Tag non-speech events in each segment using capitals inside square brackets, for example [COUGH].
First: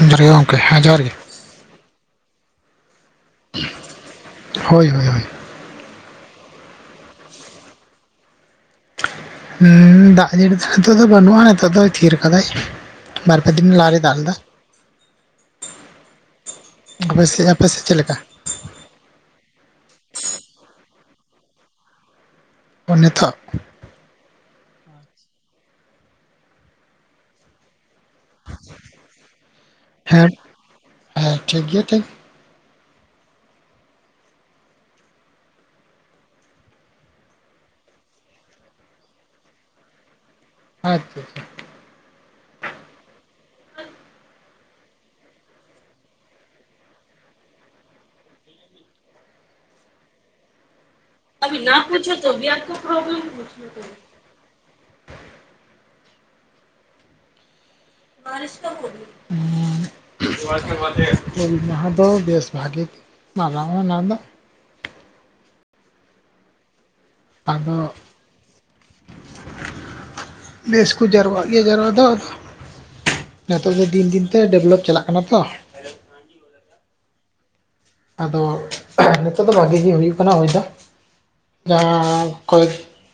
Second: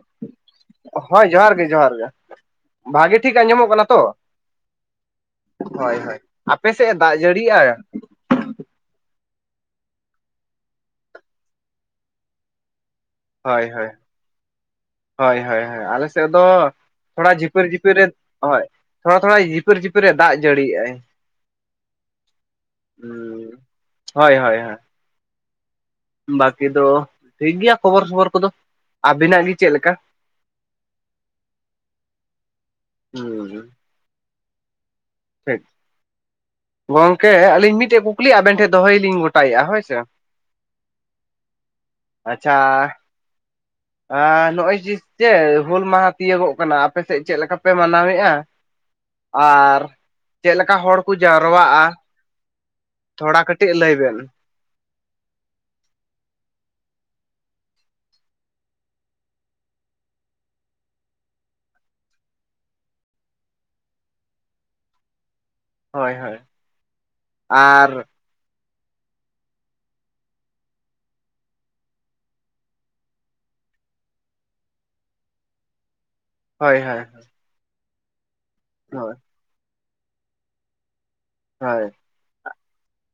ᱡᱚᱦᱟᱨ ᱜᱮ ᱜᱚᱝᱠᱮ, ᱦᱮᱸ ᱡᱚᱦᱟᱨ ᱜᱮ᱾ ᱦᱳᱭ ᱡᱚᱦᱟᱨ ᱜᱮ ᱡᱚᱦᱟᱨ ᱜᱮ, ᱵᱷᱟᱹᱜᱮ ᱴᱷᱤᱠ ᱟᱸᱡᱚᱢᱚᱜ ᱠᱟᱱᱟ ᱛᱚ? ᱦᱳᱭ ᱦᱳᱭ ᱦᱳᱭ ᱦᱳᱭ ᱦᱳᱭ, ᱟᱯᱮᱥᱮᱫ ᱮ ᱫᱟᱜ ᱡᱟᱹᱲᱤᱭᱮ-ᱟᱭ? ᱩᱸ ᱫᱟᱜ ᱡᱟᱹᱲᱤ ᱦᱤᱛᱳᱜ ᱫᱚ ᱵᱟᱹᱱᱩᱜᱼᱟ ᱱᱤᱛᱚᱜ ᱫᱚᱭ ᱛᱷᱤᱨ ᱠᱟᱫᱟᱭ᱾ ᱵᱟᱨ ᱯᱮ ᱦᱳᱭ ᱫᱤᱱ ᱞᱟᱦᱟ ᱦᱳᱭ ᱨᱮ ᱫᱟᱜ ᱞᱮᱫᱟ᱾ ᱦᱳᱭ ᱦᱳᱭ ᱦᱳᱭ ᱟᱞᱮ ᱥᱮᱫ ᱫᱚ ᱟᱯᱮ ᱛᱷᱚᱲᱟ ᱥᱮᱫ ᱡᱷᱤᱯᱤᱨ ᱟᱯᱮ ᱥᱮᱫ ᱡᱷᱤᱯᱤᱨ ᱪᱮᱫ ᱨᱮ ᱞᱮᱠᱟ ᱦᱳᱭ ᱛᱷᱚᱲᱟ ᱛᱷᱚᱲᱟᱭ ᱡᱷᱤᱯᱤᱨ ᱡᱷᱤᱯᱤᱨ ᱮ ᱫᱟᱜ ᱡᱟᱹᱲᱤᱭᱮᱜ-ᱟᱭ᱾ ᱚ ᱱᱤᱛᱚᱜ? ᱦᱳᱭ ᱦᱳᱭ ᱦᱳᱭ᱾ ᱵᱟᱠᱤ ᱫᱚ ᱴᱷᱤᱠ ᱜᱮᱭᱟ ᱠᱷᱚᱵᱚᱨ ᱯᱷᱚᱵᱚᱨ᱾ ᱠᱟᱫᱚ ᱟᱵᱤᱱᱟᱜ ᱜᱮ ᱪᱮᱫ ᱞᱮᱠᱟ? ᱦᱮᱸ ᱦᱮᱸ ᱴᱷᱤᱠ ᱜᱮᱭᱟ ᱴᱷᱤᱠ ᱦᱩᱸ᱾ ᱴᱷᱤᱠ᱾ ᱜᱚᱝᱠᱮ ᱟᱹᱞᱤᱧ ᱢᱤᱫᱴᱮᱡ ᱠᱩᱠᱞᱤ ᱟᱵᱮᱱ ᱴᱷᱮᱱ ᱫᱚᱦᱚᱭ ᱞᱤᱧ ᱜᱚᱴᱟᱭᱮᱫᱼᱟ, ᱦᱳᱭ ᱥᱮ᱾ ᱟᱪᱪᱷᱟ ᱪᱷᱟ᱾ ᱟᱪᱪᱷᱟ [INAUDIBLE] ᱟ ᱱᱚᱜᱼᱚᱭ ᱡᱮ ᱪᱮ ᱦᱩᱞ ᱢᱟᱦᱟ ᱛᱤᱭᱟᱹᱜᱚᱜ ᱠᱟᱱᱟ ᱟᱯᱮ ᱥᱮᱫ ᱪᱮᱫ ᱞᱮᱠᱟ ᱯᱮ ᱢᱟᱱᱟᱣᱮᱫᱼᱟ? ᱟᱨ ᱪᱮᱫ ᱞᱮᱠᱟ ᱦᱚᱲ ᱠᱚ ᱡᱟᱣᱨᱟᱜᱼᱟ [UNINTELLIGIBLE] ᱛᱷᱚᱲᱟ ᱠᱟᱹᱴᱤᱡ ᱞᱟᱹᱭ ᱵᱮᱱ᱾ [UNINTELLIGIBLE] ᱦᱩᱞ ᱢᱟᱦᱟᱸ ᱫᱚ ᱵᱮᱥ ᱵᱷᱟᱜᱮ ᱜᱮ ᱢᱟᱱᱟᱣᱟ ᱚᱱᱟ ᱫᱚ᱾ ᱦᱳᱭ ᱦᱳᱭ᱾ ᱟᱫᱚ ᱟᱨ ᱵᱮᱥ ᱠᱚ ᱡᱟᱨᱣᱟᱜ ᱜᱮᱭᱟ ᱡᱟᱨᱣᱟ ᱫᱚ ᱟᱫᱚ᱾ ᱱᱤᱛᱚᱜ ᱫᱚ ᱫᱤᱱ ᱫᱤᱱ ᱛᱮ ᱰᱮᱵᱷᱞᱚᱯ ᱪᱟᱞᱟᱜ ᱠᱟᱱᱟ ᱛᱚ᱾ ᱦᱳᱭ ᱦᱳᱭ᱾ ᱟᱫᱚ ᱦᱳᱭ᱾ ᱦᱤᱛᱳᱜ ᱫᱚ ᱵᱷᱟᱜᱤ ᱜᱮ ᱦᱩᱭᱩᱜ ᱠᱟᱱᱟ ᱦᱳᱭ ᱫᱚ ᱦᱳᱭ ᱡᱟᱦᱟᱸ ᱠᱚᱭ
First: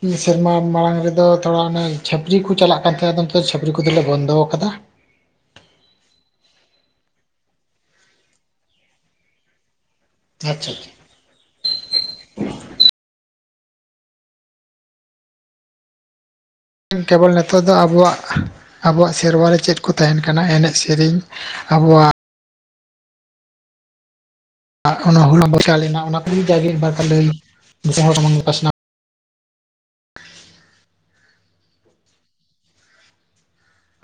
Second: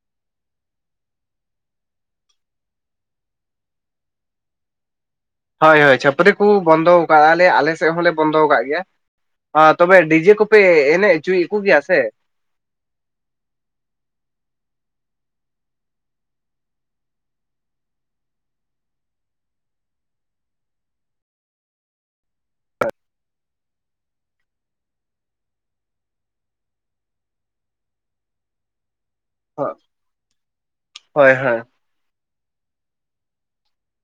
ᱢᱤᱫ ᱥᱮᱨᱢᱟ ᱢᱟᱲᱟᱝ ᱨᱮᱫᱚ ᱛᱷᱚᱲᱟ ᱚᱱᱮ ᱪᱷᱟᱹᱯᱨᱤ ᱠᱚ ᱪᱟᱞᱟᱜ ᱠᱟᱱ ᱛᱟᱦᱮᱸᱜ ᱟᱫᱚ ᱱᱤᱛᱚᱜ ᱪᱷᱟᱹᱯᱨᱤ ᱠᱚᱫᱚ ᱞᱮ ᱵᱚᱱᱫᱚ ᱟᱠᱟᱫᱟ᱾ ᱦᱳᱭ ᱦᱳᱭ ᱪᱷᱟᱹᱯᱨᱤ ᱠᱩ ᱵᱚᱱᱫᱚᱣ ᱠᱟᱜ ᱟᱞᱮ ᱟᱞᱮ ᱥᱮᱫ ᱦᱚᱸ ᱞᱮ ᱵᱚᱱᱫᱚ ᱠᱟᱜ ᱜᱮᱭᱟ᱾ ᱦᱚ ᱛᱚᱵᱮ ᱰᱤ ᱡᱮ ᱠᱚᱯᱮ ᱟᱪᱪᱷᱟ ᱟᱪᱪᱷᱟ ᱮᱱᱮᱡ ᱦᱚᱪᱚᱭᱮᱫ ᱠᱚᱜᱮᱭᱟ ᱥᱮ? ᱠᱮᱵᱚᱞ ᱱᱤᱛᱚᱜ ᱫᱚ ᱟᱵᱚᱣᱟᱜ ᱟᱵᱚᱣᱟᱜ ᱥᱮᱨᱣᱟ ᱨᱮ ᱪᱮᱫ ᱠᱚ ᱛᱟᱦᱮᱱ ᱠᱟᱱᱟ ᱮᱱᱮᱡ ᱥᱮᱨᱮᱧ ᱟᱵᱚᱣᱟᱜ ᱟᱨ ᱚᱱᱟ ᱦᱩᱞ [INAUDIBLE] ᱞᱮᱱᱟ ᱚᱱᱟ ᱠᱚ ᱜᱮ ᱢᱤᱫ ᱵᱟᱨ ᱞᱟᱹᱭ ᱫᱤᱥᱚᱢ ᱦᱚᱲ ᱥᱟᱢᱟᱝ ᱨᱮ ᱯᱟᱥᱱᱟᱣ ᱦᱚᱜ, ᱦᱳᱭ ᱦᱳᱭ᱾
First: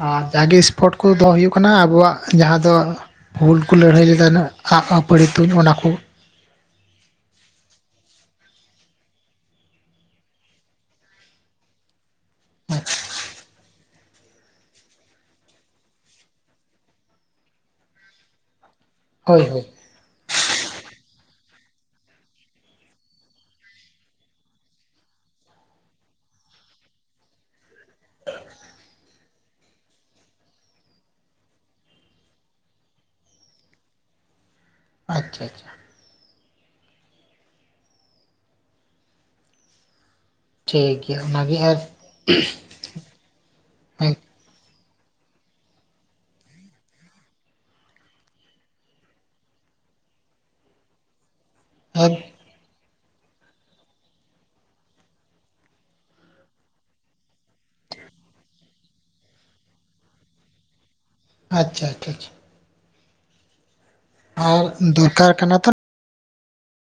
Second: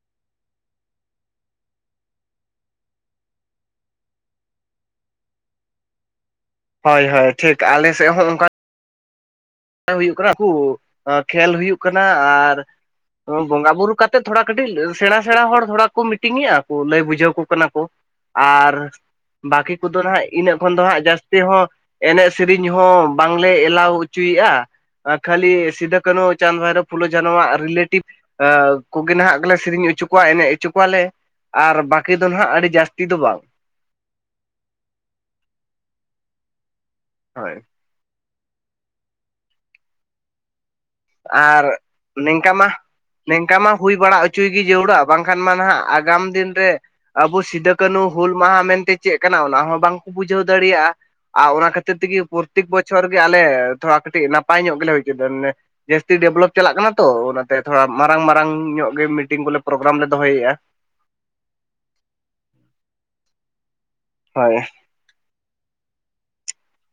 ᱟᱨ ᱡᱟᱜᱮ ᱥᱯᱳᱨᱴ ᱠᱚ ᱫᱚᱦᱚ ᱦᱩᱭᱩᱜ ᱠᱟᱱᱟ ᱟᱵᱚᱣᱟᱜ ᱡᱟᱦᱟᱸ ᱫᱚ ᱦᱩᱞ ᱠᱚ ᱞᱟᱹᱲᱦᱟᱹᱭ ᱞᱮᱫᱟ ᱱᱟᱜ [UNINTELLIGIBLE] ᱛᱩᱧ, ᱚᱱᱟ ᱠᱚ᱾ ᱦᱳᱭ ᱦᱳᱭ ᱴᱷᱤᱠ ᱟᱞᱮ ᱥᱮᱫ ᱦᱚᱸ ᱚᱱᱠᱟ ᱦᱩᱭᱩᱜ ᱠᱟᱱᱟ ᱩᱱᱠᱩ ᱮᱸ ᱠᱷᱮᱞ ᱦᱩᱭᱩᱜ ᱠᱟᱱᱟ ᱟᱨ ᱵᱚᱸᱜᱟ ᱵᱩᱨᱩ ᱠᱟ ᱴᱤᱡ ᱛᱷᱚᱲᱟ ᱠᱟᱹᱴᱤᱡ ᱥᱮᱬᱟ ᱥᱮᱬᱟ ᱦᱚᱲ ᱛᱷᱚᱲᱟ ᱠᱚ ᱢᱤᱴᱤᱝᱮᱼᱟ ᱠᱚ ᱞᱟᱹᱭ ᱵᱩᱡᱷᱟᱹᱣᱟᱠᱚ ᱠᱟᱱᱟ ᱠᱚ᱾ ᱟᱨᱼᱼ ᱦᱳᱭ ᱦᱳᱭ ᱵᱟᱹᱠᱤ ᱠᱚᱫᱚ ᱦᱦᱜ ᱤᱱᱟᱹᱜ ᱠᱷᱚᱱ ᱫᱚ ᱦᱟᱸᱜ ᱡᱟᱹᱥᱛᱤ ᱦᱚᱸ ᱮᱱᱮᱡ ᱥᱮᱨᱮᱧ ᱦᱚᱸ ᱵᱟᱝᱞᱮ ᱮᱞᱟᱣ ᱦᱚᱪᱚ ᱦᱚᱪᱚᱭᱮᱫᱼᱟ ᱠᱷᱟᱹᱞᱤ ᱥᱤᱫᱩ ᱠᱟᱱᱦᱩ ᱪᱟᱸᱫᱽ ᱵᱷᱟᱭᱨᱳ ᱯᱷᱩᱞᱳ ᱡᱟᱱᱚᱣᱟᱜ ᱨᱤᱞᱮᱴᱤᱵᱷ ᱠᱚᱜᱮ ᱱᱟᱦᱟᱜ ᱠᱚᱞᱮ ᱥᱮᱨᱮᱧ ᱦᱚᱪᱚ ᱠᱚᱣᱟ ᱮᱱᱮᱡ ᱦᱚᱪᱚ ᱠᱚᱣᱟᱞᱮ ᱟᱨ ᱵᱟᱹᱠᱤ ᱫᱚ ᱱᱟᱦᱟᱜ ᱟᱹᱰᱤ ᱡᱟᱹᱥᱛᱤ ᱫᱚ ᱵᱟᱝ ᱟᱪᱪᱷᱟ, ᱟᱪᱪᱷᱟ ᱦᱳᱭ ᱴᱷᱤᱠ ᱜᱮᱼᱼ ᱟᱨ ᱱᱤᱝᱠᱟ ᱢᱟ ᱱᱤᱝᱠᱟ ᱢᱟ ᱦᱩᱭ ᱵᱟᱲᱟ ᱦᱚᱪᱚᱭ ᱜᱮ ᱡᱟᱹᱨᱩᱲᱟ ᱵᱟᱝᱠᱷᱟᱱ ᱢᱟ ᱱᱟᱦᱟᱜ ᱟᱜᱟᱢ ᱫᱤᱱ ᱨᱮᱼᱼ ᱟᱵᱚ ᱥᱤᱫᱩ ᱠᱟᱱᱦᱩ ᱦᱩᱞ ᱢᱟᱦᱟ ᱢᱮᱱᱛᱮ ᱪᱮᱫ ᱠᱟᱱᱟ ᱚᱱᱟ ᱦᱚᱸ ᱵᱟᱝᱠᱚ ᱵᱩᱡᱷᱟᱹᱣ ᱫᱟᱲᱮᱭᱟᱜᱼᱟ ᱟᱨ ᱚᱱᱟ ᱠᱷᱟᱹᱛᱤᱼᱼ ᱠᱷᱟᱹᱛᱤᱨ ᱟᱪᱪᱷᱟ ᱛᱮᱜᱮ ᱯᱨᱚᱛᱮᱠ ᱵᱚᱪᱷᱚᱨ ᱜᱮ ᱟᱞᱮ ᱛᱷᱚᱲᱟ ᱠᱟᱹᱴᱤᱡ ᱱᱟᱯᱟᱭ ᱧᱚᱜ ᱜᱮᱞᱮ ᱦᱩᱭᱪᱚᱟᱼᱼ ᱡᱟᱹᱥᱛᱤ ᱰᱮᱵᱷᱞᱚᱯ ᱪᱟᱞᱟᱜ ᱠᱟᱱᱟ ᱛᱚ ᱚᱱᱟᱛᱮ ᱛᱷᱚᱲᱟ ᱢᱟᱨᱟᱝ ᱢᱟᱨᱟᱝ ᱧᱚᱜ ᱜᱮ ᱢᱤᱴᱤᱝ ᱵᱚᱞᱮ ᱯᱨᱳᱜᱨᱟᱢ ᱞᱮ ᱫᱚᱦᱚᱭᱮᱫᱼᱟ᱾ ᱟᱪᱪᱷᱟ ᱟᱪᱪᱷᱟ ᱪᱷᱟ ᱦᱳᱭ ᱟᱨ ᱫᱚᱨᱠᱟᱨ ᱠᱟᱱᱟ ᱛᱼᱼ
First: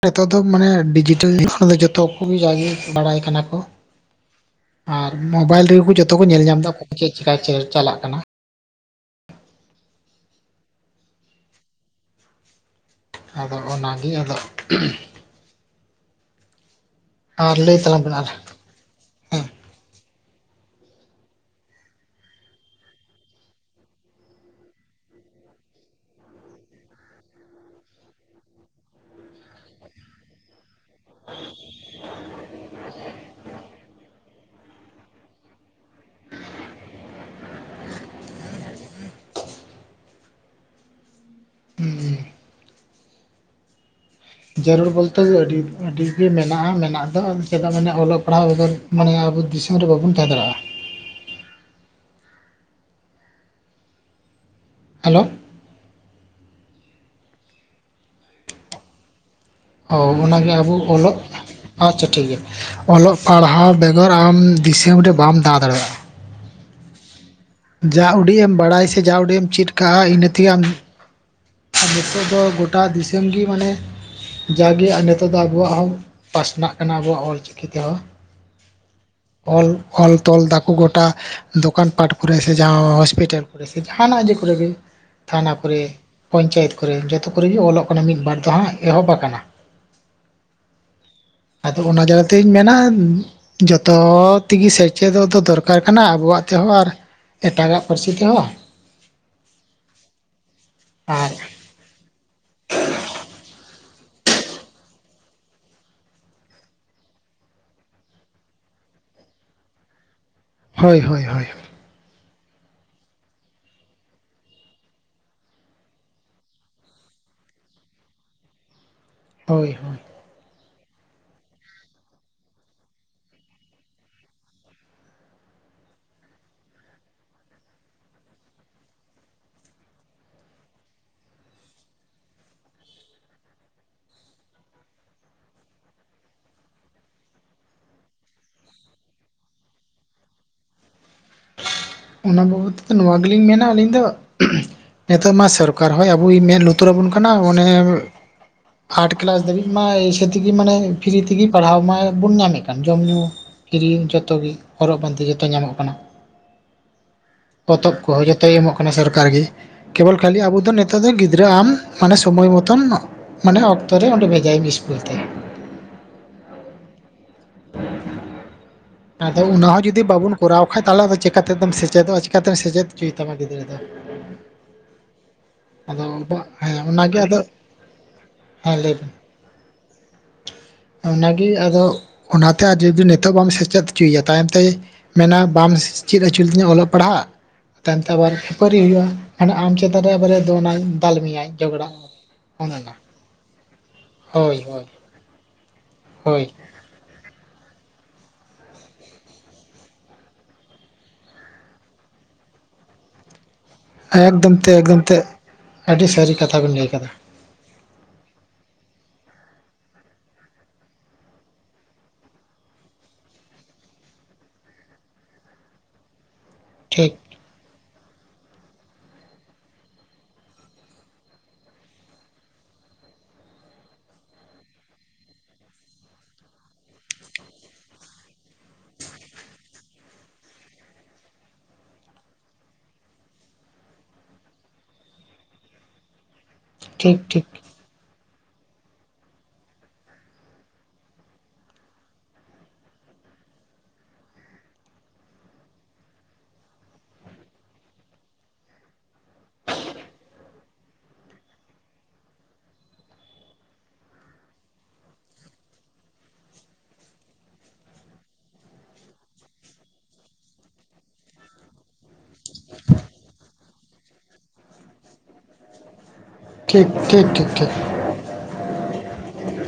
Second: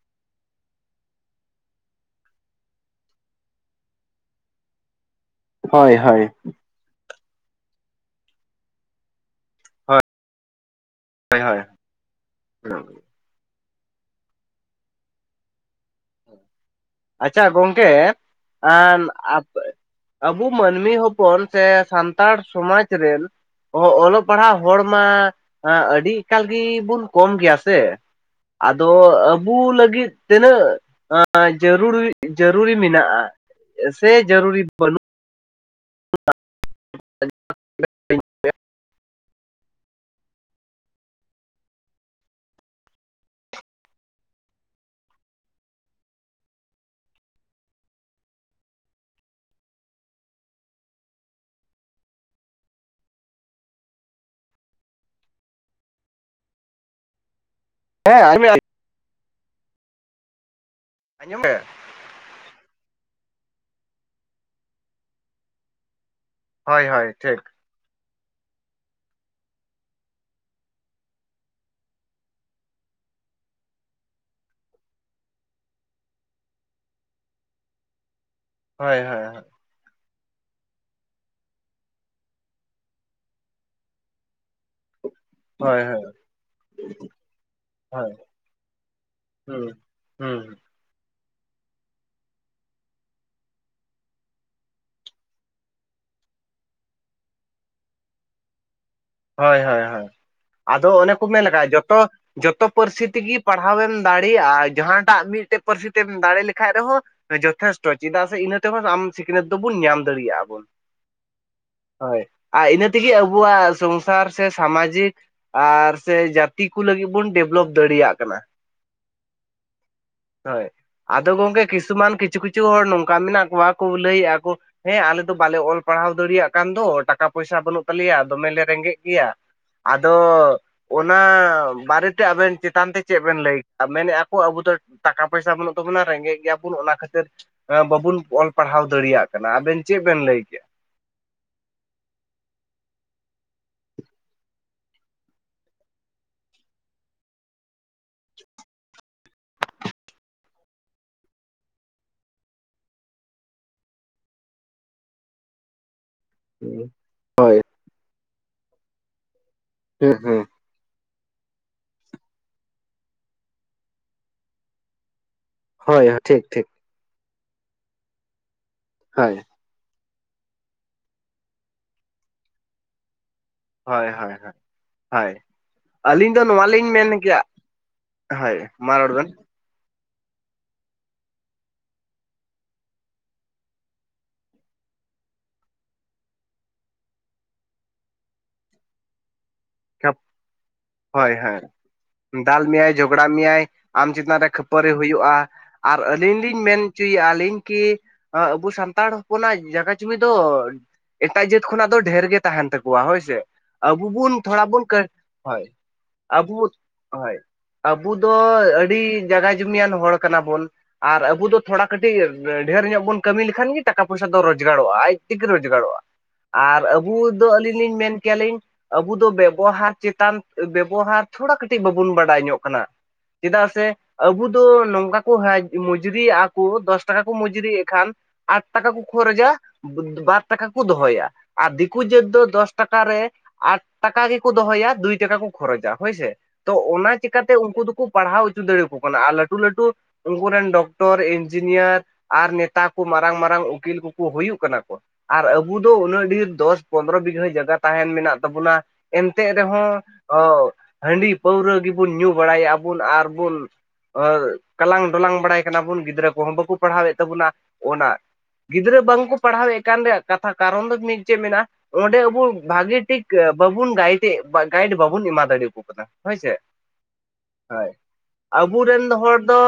ᱱᱤᱛᱚᱜ ᱫᱚ ᱢᱟᱱᱮ ᱰᱤᱡᱤᱴᱮᱞ ᱡᱩᱜ‌ᱽ ᱠᱷᱟᱱ ᱡᱚᱛᱚ ᱠᱚᱜᱮ ᱡᱟᱜᱮ ᱵᱟᱲᱟᱭ ᱠᱟᱱᱟ ᱠᱚᱼᱼ ᱟᱨ ᱢᱳᱵᱟᱭᱤᱞ ᱨᱮᱜᱮ ᱠᱚ ᱦᱳᱭ ᱡᱚᱛᱚ ᱦᱳᱭ ᱠᱚ ᱧᱮᱞ ᱧᱟᱢᱫᱟ ᱚᱠᱟ ᱠᱚ ᱪᱮᱫ ᱪᱤᱠᱟ ᱪᱟᱞᱟᱜ ᱠᱟᱱᱟ᱾ ᱦᱳᱭ ᱦᱳᱭ [UNINTELLIGIBLE] ᱟᱫᱚ ᱚᱱᱟᱜᱮ ᱟᱫᱚ [UNINTELLIGIBLE] ᱟᱪᱪᱷᱟ ᱟᱨ ᱞᱟᱹᱭ ᱜᱚᱝᱠᱮ ᱛᱟᱞᱟᱝ ᱵᱮᱱ ᱟᱨ ᱟᱢ ᱟᱯᱮᱼᱼ ᱟᱵᱚ ᱢᱟᱹᱱᱢᱤ ᱦᱚᱯᱚᱱ ᱥᱮ ᱥᱟᱱᱛᱟᱲ ᱥᱚᱢᱟᱡᱽ ᱨᱮᱱᱼᱼ ᱚ ᱚᱞᱚᱜ ᱯᱟᱲᱦᱟᱜ ᱦᱚᱲ ᱢᱟ ᱟᱹᱰᱤ ᱮᱠᱟᱞ ᱜᱮ ᱵᱚᱱ ᱠᱚᱢ ᱜᱮᱭᱟ ᱥᱮᱼᱼ ᱟᱫᱚ ᱟᱵᱩ ᱞᱟᱹᱜᱤᱫ ᱛᱤᱱᱟᱹᱜᱼᱼ ᱡᱟᱹᱨᱩᱲᱤ ᱡᱟᱹᱨᱩᱨᱤ ᱢᱮᱱᱟᱜᱼᱟ ᱥᱮ ᱡᱟᱹᱨᱩᱨᱤ ᱵᱟᱹᱱᱩᱜᱼᱼ [UNINTELLIGIBLE] ᱦᱩᱸ ᱦᱩᱸ ᱡᱟᱹᱨᱩᱲ ᱵᱚᱞᱛᱮ ᱫᱚ ᱟᱹᱰᱤ ᱟᱹᱰᱤᱜᱮ ᱢᱮᱱᱟᱜᱼᱟ ᱢᱮᱱᱟᱜ ᱫᱚ ᱪᱮᱫᱟᱜ ᱢᱟᱱᱮ ᱚᱞᱚᱜ ᱯᱟᱲᱦᱟᱣ ᱵᱚᱫᱚᱞᱼᱼ ᱢᱟᱱᱮ ᱟᱵᱚ ᱫᱤᱥᱚᱢ ᱨᱮ ᱵᱟᱵᱚᱱ ᱛᱟᱦᱮᱸ ᱫᱟᱲᱮᱭᱟᱜᱼᱟ᱾ ᱦᱮᱞᱳ? ᱦᱮᱸ ᱟᱡᱚᱢᱮᱫ ᱟᱞᱤᱧ ᱚ ᱚᱱᱟᱜᱮ ᱟᱵᱚ ᱚᱞᱚᱜᱼᱼ ᱟᱸᱡᱚᱢ ᱟᱪᱪᱷᱟ ᱴᱷᱤᱠ ᱜᱮᱭᱟ ᱚᱞᱚᱜ ᱯᱟᱲᱦᱟᱣ ᱵᱮᱜᱚᱨ ᱟᱢ ᱫᱤᱥᱚᱢ ᱨᱮ ᱵᱟᱢ ᱫᱟᱸᱲᱟ ᱫᱟᱲᱮᱜᱼᱟ᱾ ᱦᱳᱭ ᱦᱳᱭ ᱴᱷᱤᱠ ᱡᱟ ᱩᱰᱤᱡ ᱮᱢ ᱵᱟᱲᱟᱭ ᱥᱮ ᱡᱟ ᱩᱰᱤᱡ ᱮᱢ ᱪᱮᱫ ᱠᱟᱜᱼᱟ ᱤᱱᱟᱹ ᱛᱮᱜ ᱟᱢᱼᱼ ᱟᱨ ᱱᱤᱛᱚᱜ ᱫᱚ ᱜᱚᱴᱟ ᱫᱤᱥᱚᱢ ᱜᱮ ᱢᱟᱱᱮᱼᱼ ᱡᱟᱜᱮ ᱟᱨ ᱱᱤᱛᱚᱜ ᱫᱚ ᱟᱵᱚᱣᱟᱜ ᱦᱚᱸ ᱯᱟᱥᱱᱟᱜ ᱠᱟᱱᱟ ᱟᱵᱚᱣᱟᱜ ᱚᱞᱪᱤᱠᱤ ᱛᱮᱦᱚᱸᱼᱼ ᱦᱚᱳᱭ ᱦᱚᱳᱭ ᱚᱞ ᱚᱞ ᱛᱚᱞ ᱫᱟᱠᱚ ᱜᱚᱴᱟᱼᱼ ᱫᱚᱠᱟᱱ ᱯᱟᱴ ᱠᱚᱨᱮ ᱥᱮ ᱡᱟᱦᱟᱸ ᱦᱚᱥᱯᱤᱴᱟᱞ ᱠᱚᱨᱮ ᱥᱮ ᱡᱟᱦᱟᱱᱟᱜ ᱡᱮ ᱠᱚᱨᱮ ᱛᱷᱟᱱᱟ ᱦᱳᱭ ᱠᱚᱨᱮᱼᱼ ᱦᱳᱭ ᱯᱧᱪᱟᱭᱮᱛ ᱠᱚᱨᱮ ᱡᱚᱛᱚ ᱠᱚᱨᱮᱜ ᱜᱮ ᱚᱞᱚᱜ ᱠᱟᱱᱟ ᱦᱳᱭ ᱢᱤᱫ ᱵᱟᱨ ᱫᱚ ᱦᱟᱸᱜ ᱮᱦᱚᱵ ᱟᱠᱟᱱᱟ᱾ ᱦᱩᱸ ᱦᱩᱸ ᱟᱫᱚ ᱚᱱᱟ ᱡᱟᱭᱜᱟᱛᱤᱧ ᱢᱮᱱᱟᱼᱼ ᱡᱚᱛᱚ ᱛᱮᱜᱮ ᱥᱮᱪᱮᱫᱚᱜ ᱫᱚ ᱫᱚᱨᱠᱟᱨ ᱠᱟᱱᱟ ᱟᱵᱚᱣᱟᱜ ᱛᱮᱦᱚᱸ ᱟᱨᱼᱼ ᱮᱴᱟᱜᱟᱜ ᱯᱟᱹᱨᱥᱤ ᱛᱮᱦᱚᱸ᱾ ᱦᱳᱭ ᱦᱳᱭ ᱦᱳᱭ ᱟᱫᱚ ᱚᱱᱮ ᱠᱚ ᱟᱨ ᱢᱮᱱ ᱞᱮᱠᱷᱟᱡ ᱡᱚᱛᱚᱼᱼ ᱡᱚᱛᱚ ᱯᱟᱹᱨᱥᱤ ᱛᱮᱜᱮ ᱯᱟᱲᱦᱟᱣᱮᱢ ᱫᱟᱲᱮᱭᱟᱜᱼᱟ ᱡᱟᱦᱟᱸᱴᱟᱜ ᱢᱤᱫᱴᱮᱡ ᱯᱟᱹᱨᱥᱤ ᱛᱮᱢ ᱫᱟᱲᱮ ᱞᱮᱠᱷᱟᱡ ᱨᱮᱦᱚᱸᱼᱼ ᱡᱚᱛᱷᱮᱥᱴᱚ ᱪᱮᱫᱟᱜ ᱥᱮ ᱤᱱᱟᱹ ᱛᱮᱦᱚᱸ ᱟᱢ ᱥᱤᱠᱷᱱᱟᱹᱛ ᱫᱚᱵᱚᱱ ᱧᱟᱢ ᱫᱟᱲᱮᱭᱟᱜᱼᱟ ᱵᱚᱱ᱾ ᱦᱳᱭ ᱦᱳᱭ ᱦᱳᱭ᱾ ᱦᱳᱭ ᱟᱨ ᱤᱱᱟᱹ ᱛᱮᱜᱮ ᱟᱵᱚᱣᱟᱜ ᱥᱝᱥᱟ ᱥᱚᱝᱥᱟᱨ ᱥᱮ ᱥᱟᱢᱟᱡᱤᱠ ᱟᱨ ᱥᱮ ᱡᱟᱛᱤ ᱠᱚ ᱞᱟᱹᱜᱤᱫ ᱵᱚᱱ ᱰᱮᱵᱷᱞᱚᱯ ᱫᱟᱲᱮᱭᱟᱜ ᱠᱟᱱᱟ᱾ ᱦᱳᱭ ᱦᱳᱭ᱾ ᱦᱳᱭ ᱟᱫᱚ ᱜᱚᱝᱠᱮ ᱠᱤᱪᱷᱩᱢᱟᱱ ᱠᱤᱪᱷᱩ ᱠᱤᱪᱷᱩ ᱦᱚᱲ ᱱᱚᱝᱠᱟ ᱢᱮᱱᱟᱜ ᱠᱚᱣᱟ ᱠᱚ ᱞᱟᱹᱭᱮᱫᱼᱟ ᱠᱚ ᱦᱮᱸ ᱟᱞᱮ ᱫᱚ ᱵᱟᱞᱮ ᱚᱞ ᱯᱟᱲᱦᱟᱣ ᱫᱟᱲᱮᱭᱟᱜ ᱠᱟᱱ ᱫᱚ ᱴᱟᱠᱟ ᱯᱚᱭᱥᱟ ᱵᱟᱹᱱᱩᱜ ᱛᱟᱞᱮᱭᱟ ᱫᱚᱢᱮᱞᱮ ᱨᱮᱸᱜᱮᱡ ᱜᱮᱭᱟ᱾ ᱟᱫᱚ ᱚᱱᱟ ᱵᱟᱨᱮᱛᱮ ᱟᱵᱮᱱ ᱪᱮᱛᱟᱱ ᱛᱮ ᱪᱮᱫ ᱵᱮᱱ ᱞᱟᱹᱭ ᱢᱮᱱᱮᱫᱼᱟ ᱠᱚ ᱟᱵᱚ ᱫᱚ ᱴᱟᱠᱟ ᱯᱚᱭᱥᱟ ᱵᱟᱹᱱᱩᱜ ᱛᱟᱵᱚᱱᱟ ᱨᱮᱸᱜᱮᱡ ᱜᱮᱭᱟᱵᱚᱱ ᱚᱱᱟ ᱠᱷᱟᱹᱛᱤᱨ ᱵᱟᱵᱩᱱ ᱚᱞ ᱯᱟᱲᱦᱟᱣ ᱫᱟᱲᱮᱭᱟᱜ ᱠᱟᱱᱟ ᱟᱵᱮᱱ ᱪᱮᱫ ᱵᱮᱱ ᱞᱟᱹᱭᱠᱮᱜᱼᱟ? ᱚᱱᱟ ᱵᱟᱵᱚᱫ ᱛᱮᱫᱚ ᱱᱚᱣᱟ ᱜᱮᱞᱤᱧ ᱢᱮᱱᱟ ᱟᱹᱞᱤᱧ ᱫᱚ ᱱᱤᱛᱚᱜ ᱢᱟ ᱥᱚᱨᱠᱟᱨ ᱦᱚᱸᱭ ᱟᱵᱚᱭ ᱢᱮᱫ ᱞᱩᱛᱩᱨᱟᱵᱚᱱ ᱠᱟᱱᱟ ᱚᱱᱮ ᱟᱨᱴ ᱠᱮᱞᱟᱥ ᱫᱷᱟᱹᱵᱤᱡ ᱢᱟ ᱮᱭᱥᱟ ᱛᱮᱜᱤ ᱢᱟᱱᱮ ᱯᱷᱨᱤ ᱛᱮᱜᱮ ᱯᱟᱲᱦᱟᱣ ᱢᱟ ᱵᱚᱱ ᱧᱟᱢᱮᱫ ᱠᱟᱱ ᱡᱚᱢ ᱧᱩ᱾ ᱠᱤᱨᱤᱧ ᱡᱚᱛᱚᱜ ᱜᱮ ᱦᱚᱨᱚᱜ ᱵᱟᱸᱫᱮ ᱡᱚᱛᱚ ᱧᱟᱢᱚᱜ ᱠᱟᱱᱟ᱾ [UNINTELLIGIBLE] ᱯᱚᱛᱚᱵ ᱠᱚᱦᱚᱸ ᱡᱚᱛᱚᱭ ᱮᱢᱚᱜ ᱠᱟᱱᱟ ᱥᱚᱨᱠᱟᱨ ᱜᱮ ᱦᱩᱸ ᱠᱮᱵᱚᱞ ᱠᱷᱟᱹᱞᱤ ᱦᱩᱸ ᱟᱵᱚ ᱫᱚ ᱱᱤᱛᱚᱜ ᱫᱚ ᱜᱤᱫᱽᱨᱟᱹ ᱟᱢ ᱢᱟᱱᱮ ᱥᱚᱢᱳᱚᱭ ᱢᱚᱛᱚᱱ ᱢᱟᱱᱮ ᱚᱠᱛᱚ ᱨᱮ ᱚᱸᱰᱮ ᱵᱷᱮᱡᱟᱭᱢ ᱤᱥᱠᱩᱞ ᱛᱮ᱾ ᱦᱳᱭ ᱦᱳᱭ ᱴᱷᱤᱠ ᱴᱷᱤᱠ᱾ ᱦᱳᱭ ᱟᱫᱚ ᱚᱱᱟ ᱦᱚᱸ ᱡᱩᱫᱤ ᱵᱟᱵᱚᱱ ᱠᱚᱨᱟᱣ ᱠᱷᱟᱡ ᱛᱟᱦᱚᱞᱮ ᱟᱫᱚ ᱪᱤᱠᱟᱛᱮ ᱫᱚᱢ ᱥᱮᱪᱮᱫᱚᱜ ᱪᱤᱠᱟᱛᱮᱢ ᱥᱮᱪᱮᱫ ᱦᱚᱪᱚᱭ ᱛᱟᱢᱟ ᱜᱤᱫᱽᱨᱟᱹ ᱾ ᱦᱳᱭ ᱦᱳᱭ ᱦᱳᱭ ᱦᱳᱭ ᱟᱫᱚ ᱟᱹᱞᱤᱧ ᱫᱚ ᱱᱚᱣᱟ ᱦᱮᱸ ᱞᱤᱧ ᱚᱱᱟᱜᱮ ᱢᱮᱱ ᱠᱮᱭᱟ ᱟᱫᱚ ᱦᱳᱭ ᱦᱮᱸ ᱞᱟᱹᱭ ᱢᱟ ᱨᱚᱲ ᱵᱮᱱ᱾ ᱚᱱᱟᱜᱮ ᱟᱫᱚ ᱚᱱᱟᱛᱮ ᱡᱩᱫᱤ ᱱᱤᱛᱚᱜ ᱵᱟᱢ ᱥᱮᱪ ᱪᱮᱫ ᱦᱚᱪᱚᱭᱮᱭᱟ ᱛᱟᱭᱚᱢᱛᱮ ᱢᱮᱱᱟ ᱵᱟᱢ ᱪᱮᱫ ᱦᱚᱪᱚ ᱞᱤᱧᱟ ᱚᱞᱚᱜ ᱯᱟᱲᱦᱟᱜ᱾ ᱛᱟᱭᱚᱢᱛᱮ ᱟᱵᱟᱨ ᱠᱷᱟᱹᱯᱟᱹᱨᱤ ᱦᱩᱭᱩᱜᱼᱟ ᱢᱟᱱᱮ ᱟᱢ ᱪᱮᱛᱟᱱ ᱨᱮ ᱟᱵᱟᱨᱮ ᱫᱚᱱᱟᱭ ᱫᱟᱞ ᱦᱳᱭ ᱢᱮᱭᱟᱭ ᱦᱳᱭ ᱡᱷᱚᱜᱽᱲᱟᱜ᱾ ᱫᱟᱞ ᱢᱮᱭᱟᱭ ᱡᱷᱚᱜᱽᱲᱟ ᱢᱮᱭᱟᱭ ᱟᱢ ᱪᱮᱛᱟᱱ ᱨᱮ ᱦᱳᱭ ᱦᱳᱭ ᱠᱷᱟᱹᱯᱟᱹᱨᱤ ᱦᱩᱭᱩᱜᱼᱟ ᱟᱨ ᱟᱹᱞᱤᱧ ᱦᱳᱭ ᱞᱤᱧ ᱢᱮᱱ ᱦᱚᱪᱚᱭᱮᱫᱼᱟ ᱞᱤᱧ ᱠᱤ ᱟᱵᱚ ᱥᱟᱱᱛᱟᱲ ᱦᱚᱯᱚᱱᱟᱜ ᱡᱟᱭᱜᱟ ᱡᱩᱢᱤ ᱫᱚ ᱮᱴᱟᱜ ᱡᱟᱹᱛ ᱠᱷᱚᱱᱟᱜ ᱫᱚ ᱰᱷᱮᱨ ᱜᱮ ᱛᱟᱦᱮᱱ ᱛᱟᱠᱚᱣᱟ ᱦᱳᱭᱥᱮ ᱟᱵᱚ ᱵᱚᱱ ᱮᱠᱫᱚᱢ ᱛᱮ ᱟᱵᱚ ᱠᱟ ᱮᱠᱫᱚᱢ ᱛᱮ ᱦᱳᱭ ᱟᱹᱰᱤ ᱥᱟᱹᱨᱤ ᱠᱟᱛᱷᱟ ᱟᱵᱳ ᱵᱮᱱ ᱞᱟᱹᱭ ᱠᱟᱫᱟ ᱦᱳᱭ ᱟᱵᱚ ᱫᱚ ᱟᱹᱰᱤ ᱡᱟᱜᱟ ᱡᱩᱚᱢᱤᱭᱟᱱ ᱦᱚᱲ ᱠᱟᱱᱟᱵᱚᱱ᱾ ᱟᱨ ᱟᱵᱚ ᱫᱚ ᱛᱷᱚᱲᱟ ᱠᱟᱹᱴᱤᱡ ᱰᱷᱮᱨ ᱧᱚᱜ ᱵᱚᱱ ᱠᱟᱹᱢᱤ ᱞᱮᱠᱷᱟᱱ ᱜᱮ ᱴᱟᱠᱟ ᱯᱚᱭᱥᱟ ᱫᱚ ᱨᱚᱡᱜᱟᱨᱚᱜᱼᱟ ᱟᱡ ᱛᱮᱜᱮ ᱨᱚᱡᱜᱟᱨᱚᱜᱼᱟ᱾ [INAUDIBLE] ᱟᱨ ᱴᱷᱤᱠ ᱟᱹᱵᱚ ᱫᱚ ᱟᱹᱞᱤᱧ ᱞᱤᱧ ᱢᱮᱱ ᱠᱮᱭᱟᱞᱤᱧ ᱟᱵᱚ ᱵᱮᱵᱚᱦᱟᱨ ᱪᱮᱛᱟᱱ ᱵᱮᱵᱚᱦᱟᱨ ᱛᱷᱚᱲᱟ ᱠᱟᱹᱴᱤᱡ ᱵᱟᱵᱚᱱ ᱵᱟᱰᱟᱭ ᱧᱚᱜ ᱠᱟᱱᱟ ᱪᱮᱫᱟᱜ ᱥᱮ ᱟᱵᱚ ᱫᱚ ᱱᱚᱝᱠᱟ ᱠᱚ ᱢᱩᱡᱨᱤᱜᱼᱟ ᱠᱚ ᱫᱚᱥ ᱴᱟᱠᱟ ᱠᱚ ᱢᱡᱽᱨᱤᱭᱮᱫ ᱠᱷᱟᱱ ᱟᱴ ᱴᱟᱠᱟ ᱠᱚ ᱠᱷᱚᱨᱪᱟ᱾ ᱵᱟᱨ ᱴᱟᱠᱟ ᱠᱚ ᱫᱚᱦᱚᱭᱟ ᱟᱨ ᱫᱤᱠᱩ ᱡᱟᱹᱛ ᱫᱚ ᱫᱚᱥ ᱴᱟᱠᱟ ᱨᱮ ᱟᱴ ᱴᱟᱠᱟ ᱜᱮᱠᱚ ᱫᱚᱦᱚᱭᱟ ᱫᱩᱭ ᱴᱟᱠᱟ ᱠᱚ ᱠᱷᱚᱨᱚᱪᱟ ᱦᱳᱭᱥᱮ ᱛᱚ ᱚᱱᱟ ᱴᱷᱤᱠ ᱴᱷᱤᱠ ᱪᱤᱠᱟᱛᱮ ᱩᱱᱠᱩ ᱫᱚᱠᱚ ᱯᱟᱲᱦᱟᱣ ᱦᱚᱪᱚ ᱫᱟᱲᱮᱭᱟᱠᱚ ᱠᱟᱱᱟ ᱟᱨ ᱞᱟᱹᱴᱩ ᱞᱟᱹᱴᱩ ᱩᱱᱠᱩ ᱨᱮᱱ ᱰᱚᱠᱴᱚᱨ ᱤᱧᱡᱤᱱᱤᱭᱟᱨ ᱟᱨ ᱱᱮᱛᱟ ᱠᱚ ᱢᱟᱨᱟᱝ ᱢᱟᱨᱟᱝ ᱩᱠᱤᱞ ᱠᱚᱠᱚ ᱦᱩᱭᱩᱜ ᱠᱟᱱᱟ ᱠᱚ᱾ ᱟᱨ ᱟᱵᱚ ᱫᱚ ᱩᱱᱟᱹᱜ ᱰᱷᱮᱨ ᱫᱚᱥ ᱯᱚᱸᱱᱨᱚ ᱵᱤᱜᱷᱟᱹ ᱡᱟᱭᱜᱟ ᱛᱟᱦᱮᱱ ᱢᱮᱱᱟᱜ ᱛᱟᱵᱚᱱᱟ᱾ ᱮᱱᱛᱮᱜ ᱨᱮᱦᱚᱸ ᱦᱟᱺᱰᱤ ᱯᱟᱹᱣᱨᱟᱹ ᱜᱮᱵᱚᱱ ᱧᱩ ᱵᱟᱲᱟᱭᱮᱫᱼᱟ ᱵᱚᱱ ᱟᱨᱵᱚᱱ ᱠᱟᱞᱟᱝ ᱰᱚᱞᱟᱝ ᱵᱟᱲᱟᱭ ᱠᱟᱱᱟ ᱵᱚᱱ ᱜᱤᱫᱽᱨᱟᱹ ᱠᱚᱦᱚᱸ ᱵᱟᱠᱚ ᱯᱟᱲᱦᱟᱣᱮᱫ ᱛᱟᱵᱚᱱᱟ ᱚᱱᱟ ᱜᱤᱫᱽᱨᱟᱹ ᱵᱟᱝᱠᱚ ᱯᱟᱲᱦᱟᱣᱮᱫ ᱠᱟᱱ ᱨᱮᱭᱟᱜ ᱠᱟᱛᱷᱟ ᱠᱟᱨᱚᱱ ᱫᱚ ᱢᱤᱫ ᱪᱮᱫ ᱢᱮᱱᱟᱜᱼᱟ? ᱚᱸᱰᱮ ᱟᱵᱚ ᱵᱷᱟᱜᱤ ᱴᱷᱤᱠ ᱵᱟᱵᱩᱱ ᱜᱟᱭᱤᱰ ᱜᱟᱭᱤᱰ ᱵᱟᱵᱩᱱ ᱮᱢᱟ ᱫᱟᱲᱮᱭᱟᱠᱚ ᱠᱟᱱᱟ᱾ ᱦᱳᱭ ᱥᱮ? ᱴᱷᱤᱠ ᱴᱷᱤᱠ ᱴᱷᱤᱠ ᱴᱷᱤᱠ ᱦᱳᱭ᱾ ᱟᱵᱚᱨᱮᱱ ᱦᱚᱲ ᱫᱚ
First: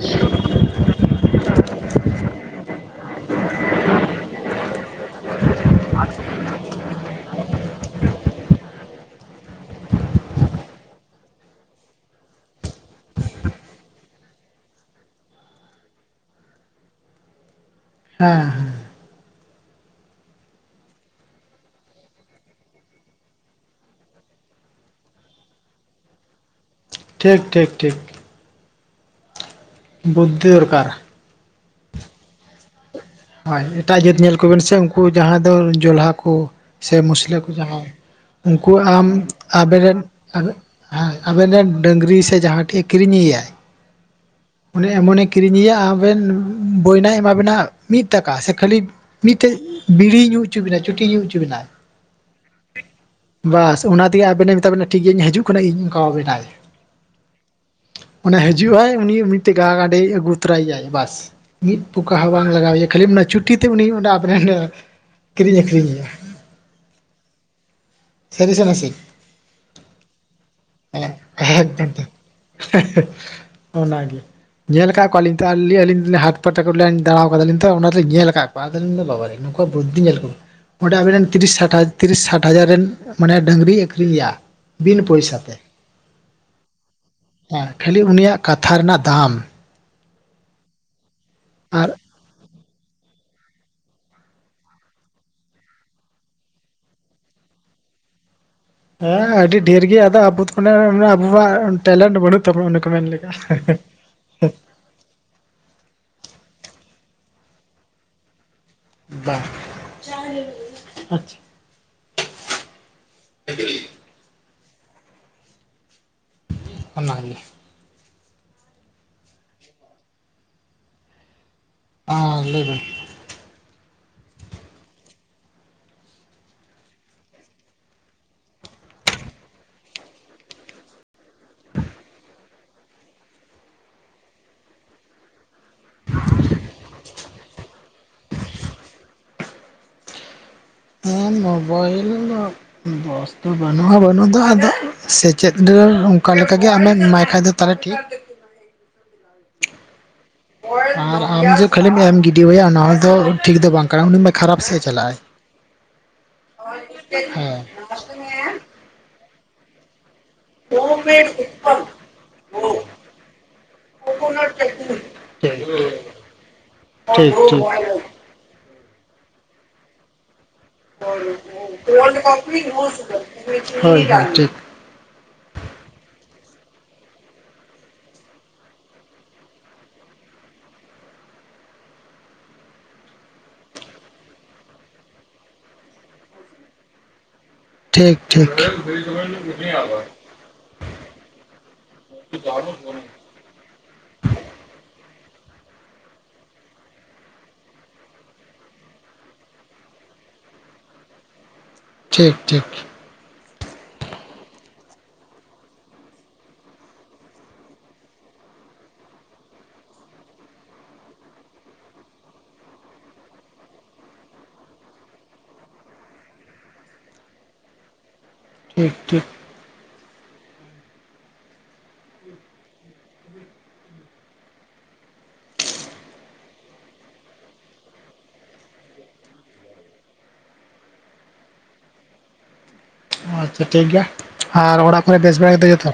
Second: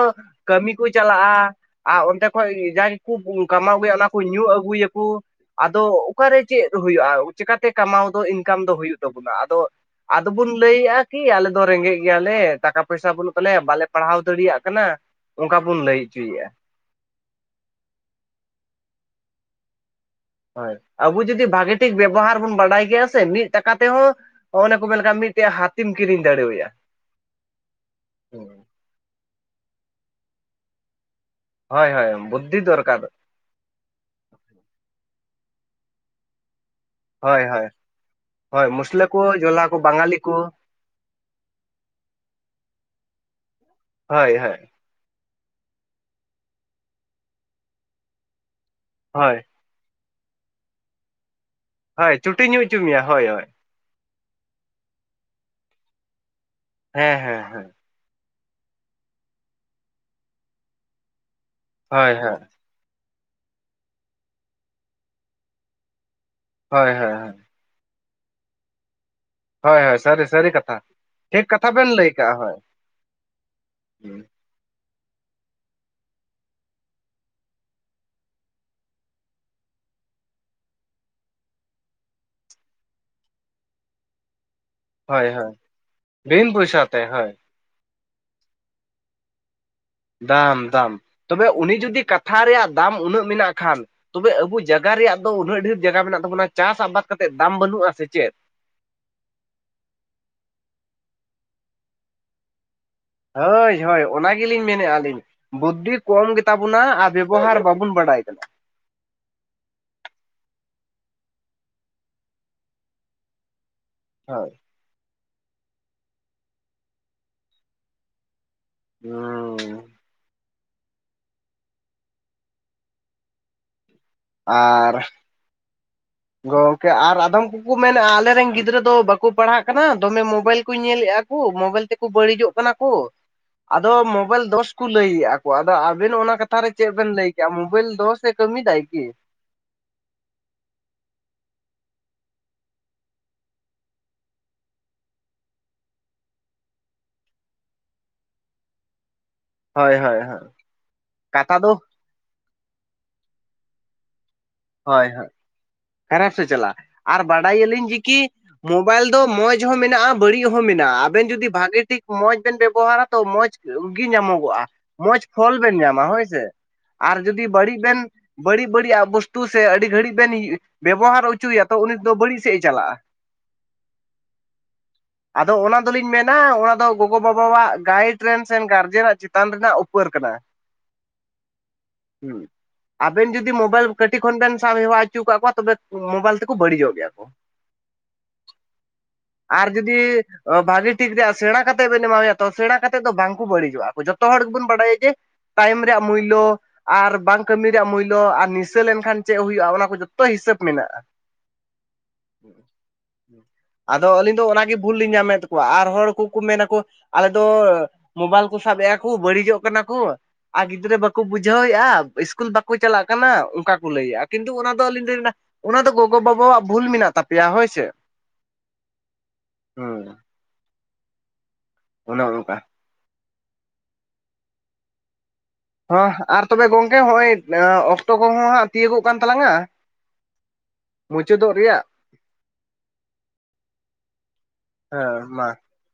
ᱠᱟᱹᱢᱤ ᱠᱚ ᱪᱟᱞᱟᱜᱼᱟ᱾ ᱟᱨ ᱚᱱᱛᱮ ᱠᱷᱚᱡ ᱡᱟ ᱜᱮᱠᱚ ᱠᱟᱢᱟᱣ ᱟᱹᱜᱩᱭᱟ ᱚᱱᱟ ᱠᱚ ᱧᱩ ᱟᱹᱜᱩᱭᱟᱠᱚ᱾ ᱟᱫᱚ ᱚᱠᱟᱨᱮ ᱪᱮᱫ ᱦᱩᱭᱩᱜᱼᱟ ᱪᱤᱠᱟᱛᱮ ᱠᱟᱢᱟᱣ ᱫᱚ ᱤᱱᱠᱟᱢ ᱫᱚ ᱦᱩᱭᱩᱜ ᱛᱟᱵᱚᱱᱟ ᱟᱫᱚ, ᱟᱫᱚ ᱵᱚᱱ ᱞᱟᱹᱭᱮᱜᱼᱟ ᱠᱤ ᱟᱞᱮ ᱫᱚ ᱨᱮᱸᱜᱮᱡ ᱜᱮᱭᱟᱞᱮ ᱴᱟᱠᱟ ᱯᱚᱭᱥᱟ ᱵᱟᱹᱱᱩᱜ ᱛᱟᱞᱮᱭᱟ ᱵᱟᱞᱮ ᱯᱟᱲᱦᱟᱣ ᱫᱟᱲᱮᱭᱟᱜ ᱠᱟᱱᱟ᱾ ᱚᱱᱠᱟ ᱵᱚᱱ ᱞᱟᱹᱭ ᱚᱪᱚᱭᱮᱫᱼᱟ᱾ ᱦᱮᱸᱦᱮᱸ, ᱦᱳᱭ ᱟᱵᱚ ᱡᱩᱫᱤ ᱵᱷᱟᱜᱤ ᱴᱷᱤᱠ ᱵᱮᱵᱚᱦᱟᱨ ᱵᱚᱱ ᱵᱟᱰᱟᱭ ᱠᱮᱭᱟ ᱥᱮ ᱢᱤᱫ ᱴᱟᱠᱟ ᱛᱮᱦᱚᱸ, ᱚᱱᱟᱠᱚ ᱢᱮᱱᱠᱷᱟᱱ ᱢᱤᱫᱴᱮᱱ ᱦᱟᱹᱛᱤᱢ ᱠᱤᱨᱤᱧ ᱫᱟᱲᱮᱣᱟᱭᱟ᱾ ᱴᱷᱤᱠ ᱴᱷᱤᱠ ᱴᱷᱤᱠ᱾ ᱵᱩᱫᱽᱫᱷᱤ ᱫᱚᱨᱠᱟᱨ᱾ ᱦᱳᱭ ᱦᱳᱭ ᱵᱩᱫᱽᱫᱷᱤ ᱫᱚᱨᱠᱟᱨ᱾ ᱦᱳᱭ ᱮᱴᱟᱜ ᱡᱟᱹᱛ ᱧᱮᱞ ᱠᱚᱵᱮᱱ ᱥᱮ ᱩᱱᱠᱩ ᱡᱟᱦᱟᱸ ᱫᱚ ᱡᱚᱞᱦᱟ ᱠᱚ ᱥᱮ ᱢᱩᱥᱞᱟᱹ ᱦᱳᱭ ᱠᱚ ᱦᱳᱭ ᱡᱟᱦᱟᱸᱭ, ᱦᱳᱭ ᱩᱱᱠᱩ ᱢᱩᱥᱞᱟᱹ ᱟᱢ ᱠᱚ ᱡᱚᱞᱟ ᱠᱚ ᱟᱵᱮᱱ ᱨᱮᱱ ᱵᱟᱝᱟᱞᱤ ᱠᱚ ᱟᱵᱮ ᱦᱮᱸ ᱟᱵᱮᱱ ᱨᱮᱱ ᱰᱟᱹᱝᱨᱤ ᱥᱮ ᱡᱟᱦᱟᱸ ᱴᱷᱮᱡ ᱮ ᱠᱤᱨᱤᱧᱮᱭᱟᱭ? ᱦᱳᱭ ᱦᱳᱭ, ᱚᱱᱮ ᱮᱢᱚᱱᱮ ᱠᱤᱨᱤᱧᱮᱭᱟ ᱟᱵᱮᱱ ᱵᱚᱭᱱᱟᱭ ᱮᱢᱟᱵᱮᱱᱟ ᱢᱤᱫ ᱴᱟᱠᱟ ᱥᱮ ᱠᱷᱟᱹᱞᱤ? ᱦᱳᱭ ᱢᱤᱫᱴᱮᱡ ᱵᱤᱲᱤ ᱧᱩ ᱦᱚᱪᱚ ᱵᱤᱱᱟ ᱪᱩᱴᱤ ᱧᱩ ᱦᱚᱪᱚ ᱵᱤᱱᱟ᱾ ᱦᱳᱭ ᱪᱩᱴᱤ ᱧᱩ ᱦᱚᱪᱚ ᱢᱮᱭᱟ ᱦᱳᱭ ᱦᱳᱭ᱾ ᱵᱟᱥ ᱚᱱᱟ ᱛᱮᱜᱮ ᱟᱵᱮᱱᱮ ᱢᱮᱛᱟᱵᱮᱱᱟ ᱴᱷᱤᱠ ᱜᱮᱭᱟ ᱤᱧ ᱦᱤᱡᱩᱜ ᱠᱟᱱᱟ ᱤᱧᱠᱷᱟᱣᱟᱵᱮᱱᱟᱭ᱾ ᱦᱮᱸ ᱦᱮᱸ ᱦᱮᱸ᱾ ᱚᱱᱮ ᱦᱤᱡᱩᱜᱼᱟᱭ ᱩᱱᱤ ᱢᱤᱫᱴᱟᱠᱟ ᱜᱟᱱᱮ ᱟᱹᱜᱩ ᱛᱚᱨᱟᱭᱮᱭᱟᱭ ᱵᱟᱥ ᱢᱤᱫ ᱯᱳᱠᱟ ᱦᱳᱭ ᱦᱚᱸ ᱦᱳᱭ ᱵᱟᱝ, ᱞᱟᱜᱟᱣᱮᱭᱟ ᱠᱷᱟᱹᱞᱤ ᱚᱱᱟ ᱪᱩᱴᱤ ᱛᱮ ᱩᱱᱤ ᱚᱸᱰᱮ ᱟᱯ [INAUDIBLE] ᱠᱤᱨᱤᱧ ᱟᱹᱠᱷᱨᱤᱧᱮᱭᱟ᱾ ᱦᱳᱭ ᱦᱳᱭ ᱦᱳᱭ᱾ ᱥᱟᱹᱨᱤ ᱥᱮ ᱱᱟᱥᱮ? ᱦᱳᱭ ᱦᱳᱭ, ᱥᱟᱹᱨᱤ, ᱥᱟᱹᱨᱤ ᱠᱟᱛᱷᱟ ᱾ ᱴᱷᱤᱠ ᱠᱟᱛᱷᱟ ᱵᱮᱱ ᱞᱟᱹᱭ ᱠᱟᱜᱼᱟ, ᱦᱳᱭ ᱾ ᱦᱮᱸ ᱦᱮᱻ ᱚᱱᱟ ᱜᱮ᱾ ᱧᱮᱞ ᱟᱠᱟᱫ ᱠᱚᱣᱟᱞᱤᱧ ᱛᱚᱞᱤᱧ ᱟᱹᱞᱤᱧ ᱦᱟᱴ ᱯᱟᱛᱟ ᱫᱟᱬᱟ ᱟᱠᱟᱫᱟᱞᱤᱧ ᱛᱚ ᱚᱱᱟ ᱛᱮᱞᱤᱧ ᱧᱮᱞ ᱟᱠᱟᱫ ᱠᱚᱣᱟ ᱟᱫᱚᱞᱤᱧ ᱫᱚ ᱵᱟᱵᱟ ᱨᱮ, ᱚ ᱵᱩᱫᱽᱫᱷᱤ ᱧᱮᱞ ᱠᱚᱣᱟ ᱚᱸᱰᱮ ᱟᱵᱮᱱ ᱛᱤᱨᱤᱥ ᱫᱟᱢ, ᱛᱤᱨᱤᱥ ᱥᱟᱴ ᱦᱟᱡᱟᱨ ᱨᱮᱱ, ᱢᱟᱱᱮ ᱰᱟᱹᱝᱨᱤ ᱟᱹᱠᱷᱨᱤᱧᱮᱭᱟ᱾ ᱵᱤᱱ ᱦᱳᱭ ᱯᱚᱭᱥᱟ ᱛᱮ ᱦᱳᱭ ᱾ ᱵᱤᱱ ᱯᱚᱭᱥᱟᱹ ᱛᱮ, ᱦᱳᱭ᱾ ᱦᱮᱸ, ᱠᱷᱟᱹᱞᱤ ᱩᱱᱤᱭᱟᱜ ᱠᱟᱛᱷᱟ ᱨᱮᱱᱟᱜ ᱫᱟᱢ᱾ ᱫᱟᱢ ᱫᱟᱢ, ᱛᱚᱵᱮ ᱩᱱᱤ ᱟᱨ ᱡᱩᱫᱤ ᱠᱟᱛᱷᱟ ᱨᱮᱭᱟᱜ ᱫᱟᱢ ᱩᱱᱟᱹᱜ ᱢᱮᱱᱟᱜ ᱠᱷᱟᱱ? ᱛᱚᱵᱮ ᱟᱵᱚ ᱡᱟᱭᱜᱟ ᱨᱮᱭᱟᱜ ᱫᱚ ᱩᱱᱟᱹᱜ ᱰᱷᱮᱨ ᱡᱟᱜᱟ ᱢᱮᱱᱟᱜ ᱛᱟᱵᱚᱱᱟ, ᱪᱟᱥ ᱟᱵᱟᱫ ᱠᱟᱛᱮ ᱫᱟᱢ ᱵᱟᱹᱱᱩᱜᱼᱟ ᱥᱮ ᱪᱮᱫ? ᱦᱮᱸ, ᱟᱹᱰᱤ ᱰᱷᱮᱨ ᱜᱮ ᱟᱫᱚ ᱟᱵᱚ ᱟᱵᱚᱣᱟᱜ ᱴᱮᱞᱮᱱᱴ ᱵᱟᱹᱱᱩᱜ ᱛᱟᱵᱚᱱᱟ, ᱚᱱᱮ ᱠᱚ ᱢᱮᱱ ᱞᱮᱫ, ᱦᱳᱭ ᱦᱳᱭ᱾ ᱚᱱᱟ ᱜᱮᱞᱤᱧ ᱢᱮᱱᱮᱫᱼᱟ ᱞᱤᱧ ᱵᱩᱫᱽᱫᱷᱤ ᱠᱚᱢ ᱜᱮᱛᱟ ᱵᱚᱱᱟ ᱟᱨ ᱵᱮᱵᱚᱦᱟᱨ ᱵᱟᱵᱚᱱ ᱵᱟᱰᱟᱭ ᱠᱟᱱᱟ᱾ ᱵᱟᱝ [UNINTELLIGIBLE] [UNINTELLIGIBLE] ᱟᱪᱪᱷᱟ, ᱦᱳᱭ᱾ ᱚᱱᱟ ᱜᱮ᱾ ᱦᱩᱸ ᱟ ᱞᱟᱹᱭᱵᱮᱱ? ᱟᱨ᱾ ᱜᱚᱝᱠᱮ ᱟᱨ ᱟᱫᱚᱢ ᱠᱚᱠᱚ ᱢᱮᱱᱮᱜᱼᱟ ᱟᱞᱮ ᱨᱮᱱ ᱜᱤᱫᱽᱨᱟᱹ ᱫᱚ ᱵᱟᱠᱚ ᱯᱟᱲᱦᱟᱜ ᱠᱟᱱᱟ, ᱫᱚᱢᱮ ᱢᱳᱵᱟᱭᱤᱞ ᱠᱚᱧ ᱧᱮᱞᱮᱜᱼᱟ᱾ [UNINTELLIGIBLE] ᱢᱳᱵᱟᱭᱤᱞ ᱛᱮᱠᱚ ᱵᱟᱹᱲᱤᱡᱚᱜ ᱠᱟᱱᱟ ᱠᱚ, ᱟᱫᱚ ᱢᱳᱵᱟᱭᱤᱞ ᱫᱚᱥ ᱠᱚ ᱞᱟᱹᱭᱮᱜᱼᱟ᱾ ᱟᱫᱚ ᱟᱵᱮᱱ ᱚᱱᱟ ᱠᱟᱛᱷᱟ ᱨᱮ ᱪᱮᱫ ᱵᱮᱱ ᱞᱟᱹᱭ ᱠᱮᱜᱼᱟ? ᱢᱳᱵᱤᱞ ᱫᱚᱥ ᱮ ᱠᱟᱹᱢᱤᱭᱮᱫᱟᱭ ᱠᱤ? ᱦᱮᱸ, ᱢᱳᱵᱟᱭᱤᱞ ᱫᱚ ᱫᱚᱥ ᱫᱚ ᱵᱟᱹᱱᱩᱜᱼᱟ ᱵᱟᱹᱱᱩᱜ ᱫᱚ, ᱟᱫᱚ ᱥᱮᱪᱮᱫ [UNINTELLIGIBLE] ᱚᱱᱠᱟ ᱞᱮᱠᱟ ᱜᱮ ᱟᱢᱮᱢ ᱮᱢᱟᱭ ᱠᱷᱟᱡ ᱫᱚ ᱛᱟᱦᱚᱞᱮ ᱴᱷᱤᱠ ᱦᱚᱭ ᱦᱚᱭ ᱦᱳᱭ ᱾ ᱟᱨ ᱟᱢ ᱡᱮ ᱠᱷᱟᱹᱞᱤᱢ ᱮᱢ ᱜᱤᱰᱤᱣᱟᱭᱟ ᱚᱱᱟ ᱦᱚᱸ ᱫᱚ ᱴᱷᱤᱠ ᱫᱚ ᱵᱟᱝ ᱠᱟᱱᱟ, ᱩᱱᱤ ᱢᱟ ᱠᱷᱟᱨᱟᱯ ᱥᱮ ᱦᱳᱭ ᱦᱳᱭ, ᱠᱷᱟᱨᱟᱯ ᱥᱮᱫ ᱪᱟᱞᱟᱜᱼᱟ, ᱟᱨ ᱵᱟᱰᱟᱭᱟᱹᱞᱤᱧ ᱡᱮ ᱠᱤ ᱦᱮᱸ ᱢᱚᱵᱟᱭᱤᱞ ᱫᱚ ᱢᱚᱸᱡᱽ ᱦᱚᱸ ᱢᱮᱱᱟᱜᱼᱟ ᱵᱟᱹᱲᱤᱡ ᱦᱚᱸ ᱢᱮᱱᱟᱜᱼᱟ ᱾ ᱟᱵᱮᱱ ᱡᱩᱫᱤ ᱵᱷᱟᱜᱤ ᱴᱷᱤᱠ ᱢᱚᱸᱡᱽ ᱵᱮᱱ ᱵᱮᱵᱚᱦᱟᱨᱟ, ᱛᱚ ᱢᱚᱸᱡᱽ ᱜᱮ ᱧᱟᱢᱚᱜᱚᱜᱼᱟ ᱾ ᱢᱚᱡᱽ ᱯᱷᱚᱞ ᱵᱮᱱ ᱧᱟᱢᱟ ᱦᱳᱭ ᱥᱮ ᱴᱷᱤᱠ ᱟᱨ ᱴᱷᱤᱠ ᱡᱩᱫᱤ ᱦᱳᱭ ᱵᱟᱹᱲᱤᱡ ᱵᱮᱱ ᱵᱟᱹᱲᱤᱡ ᱵᱟᱹᱲᱤᱡ ᱟᱜ ᱵᱚᱥᱛᱩ ᱥᱮ ᱟᱹᱰᱤ ᱜᱷᱟᱹᱲᱤᱡ ᱵᱮᱱ ᱤ ᱵᱮᱵᱚᱦᱟᱨ ᱦᱚᱪᱚᱭᱮᱭᱟ ᱛᱚ ᱩᱱᱤ ᱫᱚ ᱵᱟᱹᱲᱤᱡ ᱥᱮᱫᱼᱮ ᱪᱟᱞᱟᱜᱼᱟ ᱦᱳᱭ ᱾ ᱟᱫᱚ ᱚᱱᱟ ᱫᱚᱞᱤᱧ ᱢᱮᱱᱟ, ᱚᱱᱟ ᱫᱚ ᱜᱚᱜᱚᱼᱵᱟᱵᱟᱣᱟᱜ ᱜᱟᱭᱤᱰ ᱨᱮᱱ ᱥᱮᱱ ᱜᱟᱨᱡᱮᱱᱟᱜ ᱪᱮᱛᱟᱱ ᱨᱮᱱᱟᱜ ᱩᱯᱟᱹᱨ ᱠᱟᱱᱟ ᱾ [INAUDIBLE] ᱦᱩᱸ, ᱟᱵᱮᱱ ᱡᱩᱫᱤ ᱢᱳᱵᱟᱭᱤᱞ ᱠᱟᱹᱴᱤᱡ ᱠᱷᱚᱱ ᱵᱮᱱ ᱥᱟᱵ ᱦᱮᱣᱟ ᱦᱚᱪᱚ ᱟᱠᱟᱫ ᱠᱚᱣᱟ, ᱛᱚᱵᱮ ᱢᱳᱵᱟᱭᱤᱞ ᱛᱮᱠᱚ ᱵᱟᱹᱲᱤᱡᱚᱜ ᱜᱮᱭᱟ ᱠᱚ ᱾ ᱴᱷᱤᱠ, ᱴᱷᱤᱠ ᱾ ᱟᱨ ᱡᱩᱫᱤ ᱵᱷᱟᱹᱜᱤ ᱴᱷᱤᱠ ᱨᱮᱭᱟᱜ ᱥᱮᱬᱟ ᱠᱟᱛᱮ ᱵᱮᱱ ᱮᱢᱟ ᱦᱩᱭᱩᱜᱼᱟ, ᱛᱚ ᱥᱮᱬᱟ ᱠᱟᱛᱮ ᱫᱚ ᱵᱟᱝᱠᱚ ᱵᱟᱹᱲᱤᱡᱚᱜᱼᱟ ᱠᱚ ᱡᱚ ᱛᱚ ᱦᱚᱲ ᱜᱮᱵᱚᱱ ᱵᱟᱲᱟᱭᱟ ᱡᱮ ᱛᱟᱭᱚᱢ ᱨᱮᱭᱟᱜ ᱢᱩᱭᱞᱚ ᱟᱨ ᱵᱟᱝ ᱠᱟᱹᱢᱤ ᱨᱮᱭᱟᱜ ᱢᱩᱭᱞᱚ ᱟᱨ ᱱᱤᱥ ᱥᱟᱹ ᱞᱮᱱᱠᱷᱟᱱ ᱪᱮᱫ ᱦᱩᱭᱩᱜᱼᱟ ᱚᱱᱟ ᱠᱚ ᱡᱚᱛᱚ ᱦᱤᱥᱟᱹᱵᱽ ᱢᱮᱱᱟᱜᱼᱟ ᱾ ᱴᱷᱤᱠ ᱴᱷᱤᱠ ᱟᱫᱚ ᱟᱹᱞᱤᱧ ᱫᱚ ᱚᱱᱟ ᱜᱮ ᱵᱷᱩᱞ ᱞᱤᱧ ᱧᱟᱢᱮᱫ ᱛᱟᱠᱚᱣᱟ ᱟᱨ ᱦᱚᱲ ᱠᱚᱠᱚ ᱢᱮᱱ ᱟᱠᱚ ᱟᱞᱮ ᱫᱚ ᱢᱳᱵᱟᱭᱤᱞ ᱠᱚ ᱥᱟᱵ ᱮᱫ ᱟᱠᱚ, ᱵᱟᱹᱲᱤᱡᱚᱜ ᱠᱟᱱᱟ ᱠᱚ ᱾ ᱟᱨ ᱜᱤᱫᱽᱨᱟᱹ ᱵᱟᱠᱩ ᱵᱩᱡᱷᱟᱹᱣᱮᱜᱼᱟ ᱤᱥᱠᱩᱞ ᱵᱟᱠᱩ ᱪᱟᱞᱟᱜ ᱠᱟᱱᱟ ᱾ ᱚᱠᱟ ᱠᱚ ᱞᱟᱹᱭᱮᱜᱼᱟ, ᱠᱤᱱᱛᱩ ᱚᱱᱟ ᱫᱚ ᱟᱹᱞᱤᱧ [UNINTELLIGIBLE] ᱚᱱᱟ ᱫᱚ ᱜᱚᱜᱚᱼᱵᱟᱵᱟᱣᱟᱜ ᱵᱷᱩᱞ ᱢᱮᱱᱟᱜ ᱛᱟᱯᱮᱭᱟ, ᱦᱳᱭ ᱥᱮ᱾ ᱴᱷᱤᱠ, ᱴᱷᱤᱠ ᱾ ᱦᱩᱸ ᱾ ᱚᱱᱮ ᱚᱱᱠᱟ ᱦᱚᱸ ᱟᱨ ᱛᱚᱵᱮ ᱜᱚᱝᱠᱮ ᱦᱚᱸᱜᱼᱚᱭ ᱚᱠᱛᱚ ᱠᱚᱦᱚᱸ ᱦᱟᱸᱜ ᱛᱤᱭᱟᱹᱜᱚᱜ ᱠᱟᱱ ᱛᱟᱞᱟᱝᱼᱟ ᱢᱩᱪᱟᱹᱫᱚᱜ ᱨᱮᱭᱟᱜ᱾ ᱟᱪᱪᱷᱟ ᱴᱷᱤᱠ ᱜᱮᱭᱟ, ᱟᱨ ᱚᱲᱟᱜ ᱠᱚᱨᱮ ᱦᱮᱸ ᱵᱮᱥ ᱢᱟ ᱵᱟᱲᱟ ᱜᱮᱛᱚ ᱡᱚᱛᱚ?